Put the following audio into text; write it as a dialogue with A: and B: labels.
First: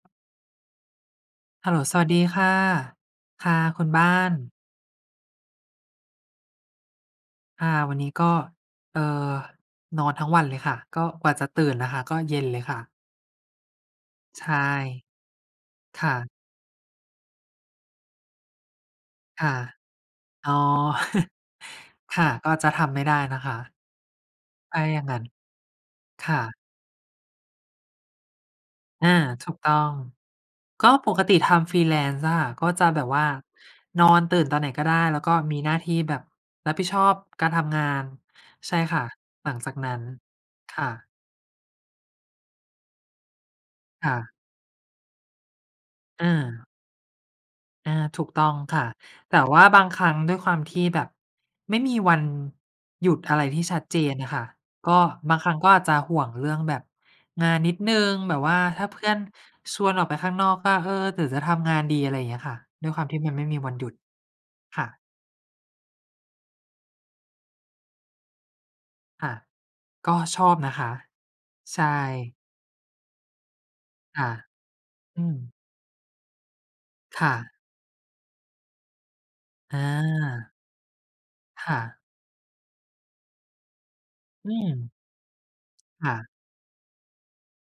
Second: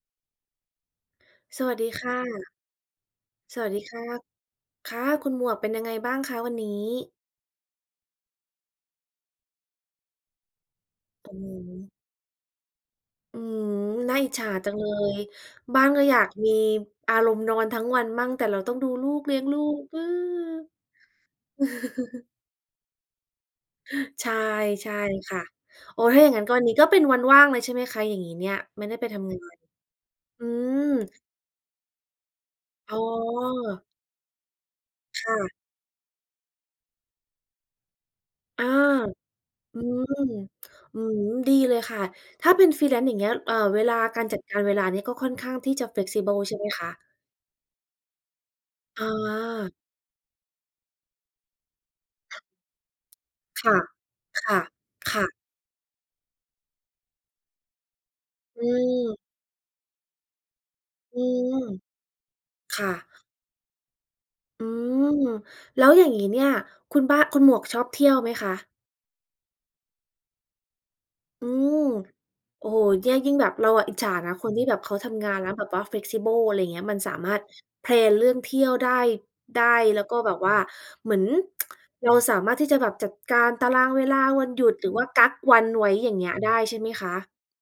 A: ส
B: เฮ
A: ว
B: ล
A: ั
B: โล
A: สดี
B: ส
A: ค
B: วัส
A: ่ะ
B: ดีค่ะ ค่
A: ส
B: ะ
A: วัสด
B: ค
A: ี
B: ุณ
A: คร
B: บ
A: ั
B: ้า
A: บ
B: น
A: ค่ะ คุณหมวกเป็นยังไงบ้างคะวันนี้?
B: อา วันนี้ก็ เอ่อ นอนทั้งวันเลยค่ะ ก็กว
A: อื
B: ่าจะต
A: อ
B: ื
A: ฮ
B: ่น น่ะ
A: ึ
B: ค่ะก็เย็นเลยค่ะ
A: อืม น่าอิจฉ
B: ใช
A: า
B: ่
A: จังเลย บ้าน
B: ค
A: ก็
B: ่
A: อยาก
B: ะ
A: มีอารมณ์นอนทั้งวันมั่ง แต่เราต้องดูลูก เลี้ย
B: ค
A: ง
B: ่ะ
A: ลูก
B: อ๋อ ค่ะ ก็จะทำไม่ได้นะคะ
A: ใช่
B: อะไร
A: ใช่
B: อย่างงั้น
A: ค่ะ โอ้ ถ้า
B: ค
A: อย่าง
B: ่
A: งั้นก็
B: ะ
A: วันนี้ก็เป็นวันว่างเลย ใช่ไหมคะ อย่างงี้เนี่ย? ไม่ได้ไ
B: อ
A: ป
B: า
A: ทำ งา
B: ถู
A: น
B: กต้อง
A: อื
B: ก
A: ม
B: ็ปกติทำ freelance อะค่ะ ก็จะ
A: อ๋
B: แ
A: อ
B: บบว่านอนตื่นตอนไหนก็ได้ แล้ว
A: ค
B: ก็
A: ่ะ
B: มีหน้าที่แบบรับผิดชอบการทำงาน
A: อ้า
B: ใช่ค่ะ
A: ว
B: หลังจาก
A: อื
B: นั้น
A: ม
B: ค่
A: อื
B: ะ
A: ม ดีเลยค่ะ ถ้าเป็น freelance อย่างเงี้ย เอ่อ เวลา
B: ค่
A: การ
B: ะ
A: จัดการเวลาเนี่ยก็ค่อนข้างที่จะ
B: อ
A: flexible ใช่ไห
B: า
A: มคะ?
B: อา ถูกต้องค่ะ
A: อ๋อ
B: แต่ว่าบางครั้ง ด้วยความที่แบบไม่มีวันหยุดอะไรที่
A: ค่
B: ช
A: ะ
B: ัดเจนน่ะค่ะ
A: ค่ะ
B: ก็
A: ค่
B: บ
A: ะ
B: างครั้งก็อาจจะห่วงเรื่องแบบงานนิดหนึ่ง แบบว่า
A: อื
B: ถ้าเพื่อ
A: ม
B: นชวนออกไปข้าง นอก ก็ "เออ
A: อ
B: หร
A: ื
B: ือจะท
A: ม
B: ำงานดี?" อะไรเงี้ยค่ะ
A: ค
B: ด
A: ่
B: ้
A: ะ
B: วยความที่มันไม่มีวันหยุด
A: อื
B: ค่ะ
A: ม แล้วอย่างงี้ เนี่ย คุณบ้า คุณหมวกชอบเที่ยวไหมคะ?
B: ค่ะ ก็ชอบนะคะ
A: อื
B: ใ
A: ม
B: ช่
A: โอ้โฮ เนี่ย ยิ่งแบบเราอะอิจฉา
B: ค่
A: น
B: ะ
A: ะ คนที่แบบเขาท
B: อ
A: ำ
B: ื
A: งานแล้
B: ม
A: วแบบว่า flexible อะไรเงี้ย มันสา
B: ค
A: ม
B: ่
A: ารถ
B: ะ
A: แพลน เรื่องเที่ยวได้ ได้ แล้วก็แบบว
B: อา
A: ่าเหมือน
B: ค่ะ
A: เราสามารถที่จะแบบจัดการตารางเวลาว
B: อ
A: ั
B: ื
A: นหยุ
B: ม
A: ด หรือว่ากั๊กวันไว้
B: ค
A: อย
B: ่
A: ่างเง
B: ะ
A: ี้ย ได้ใช่ไหมคะ?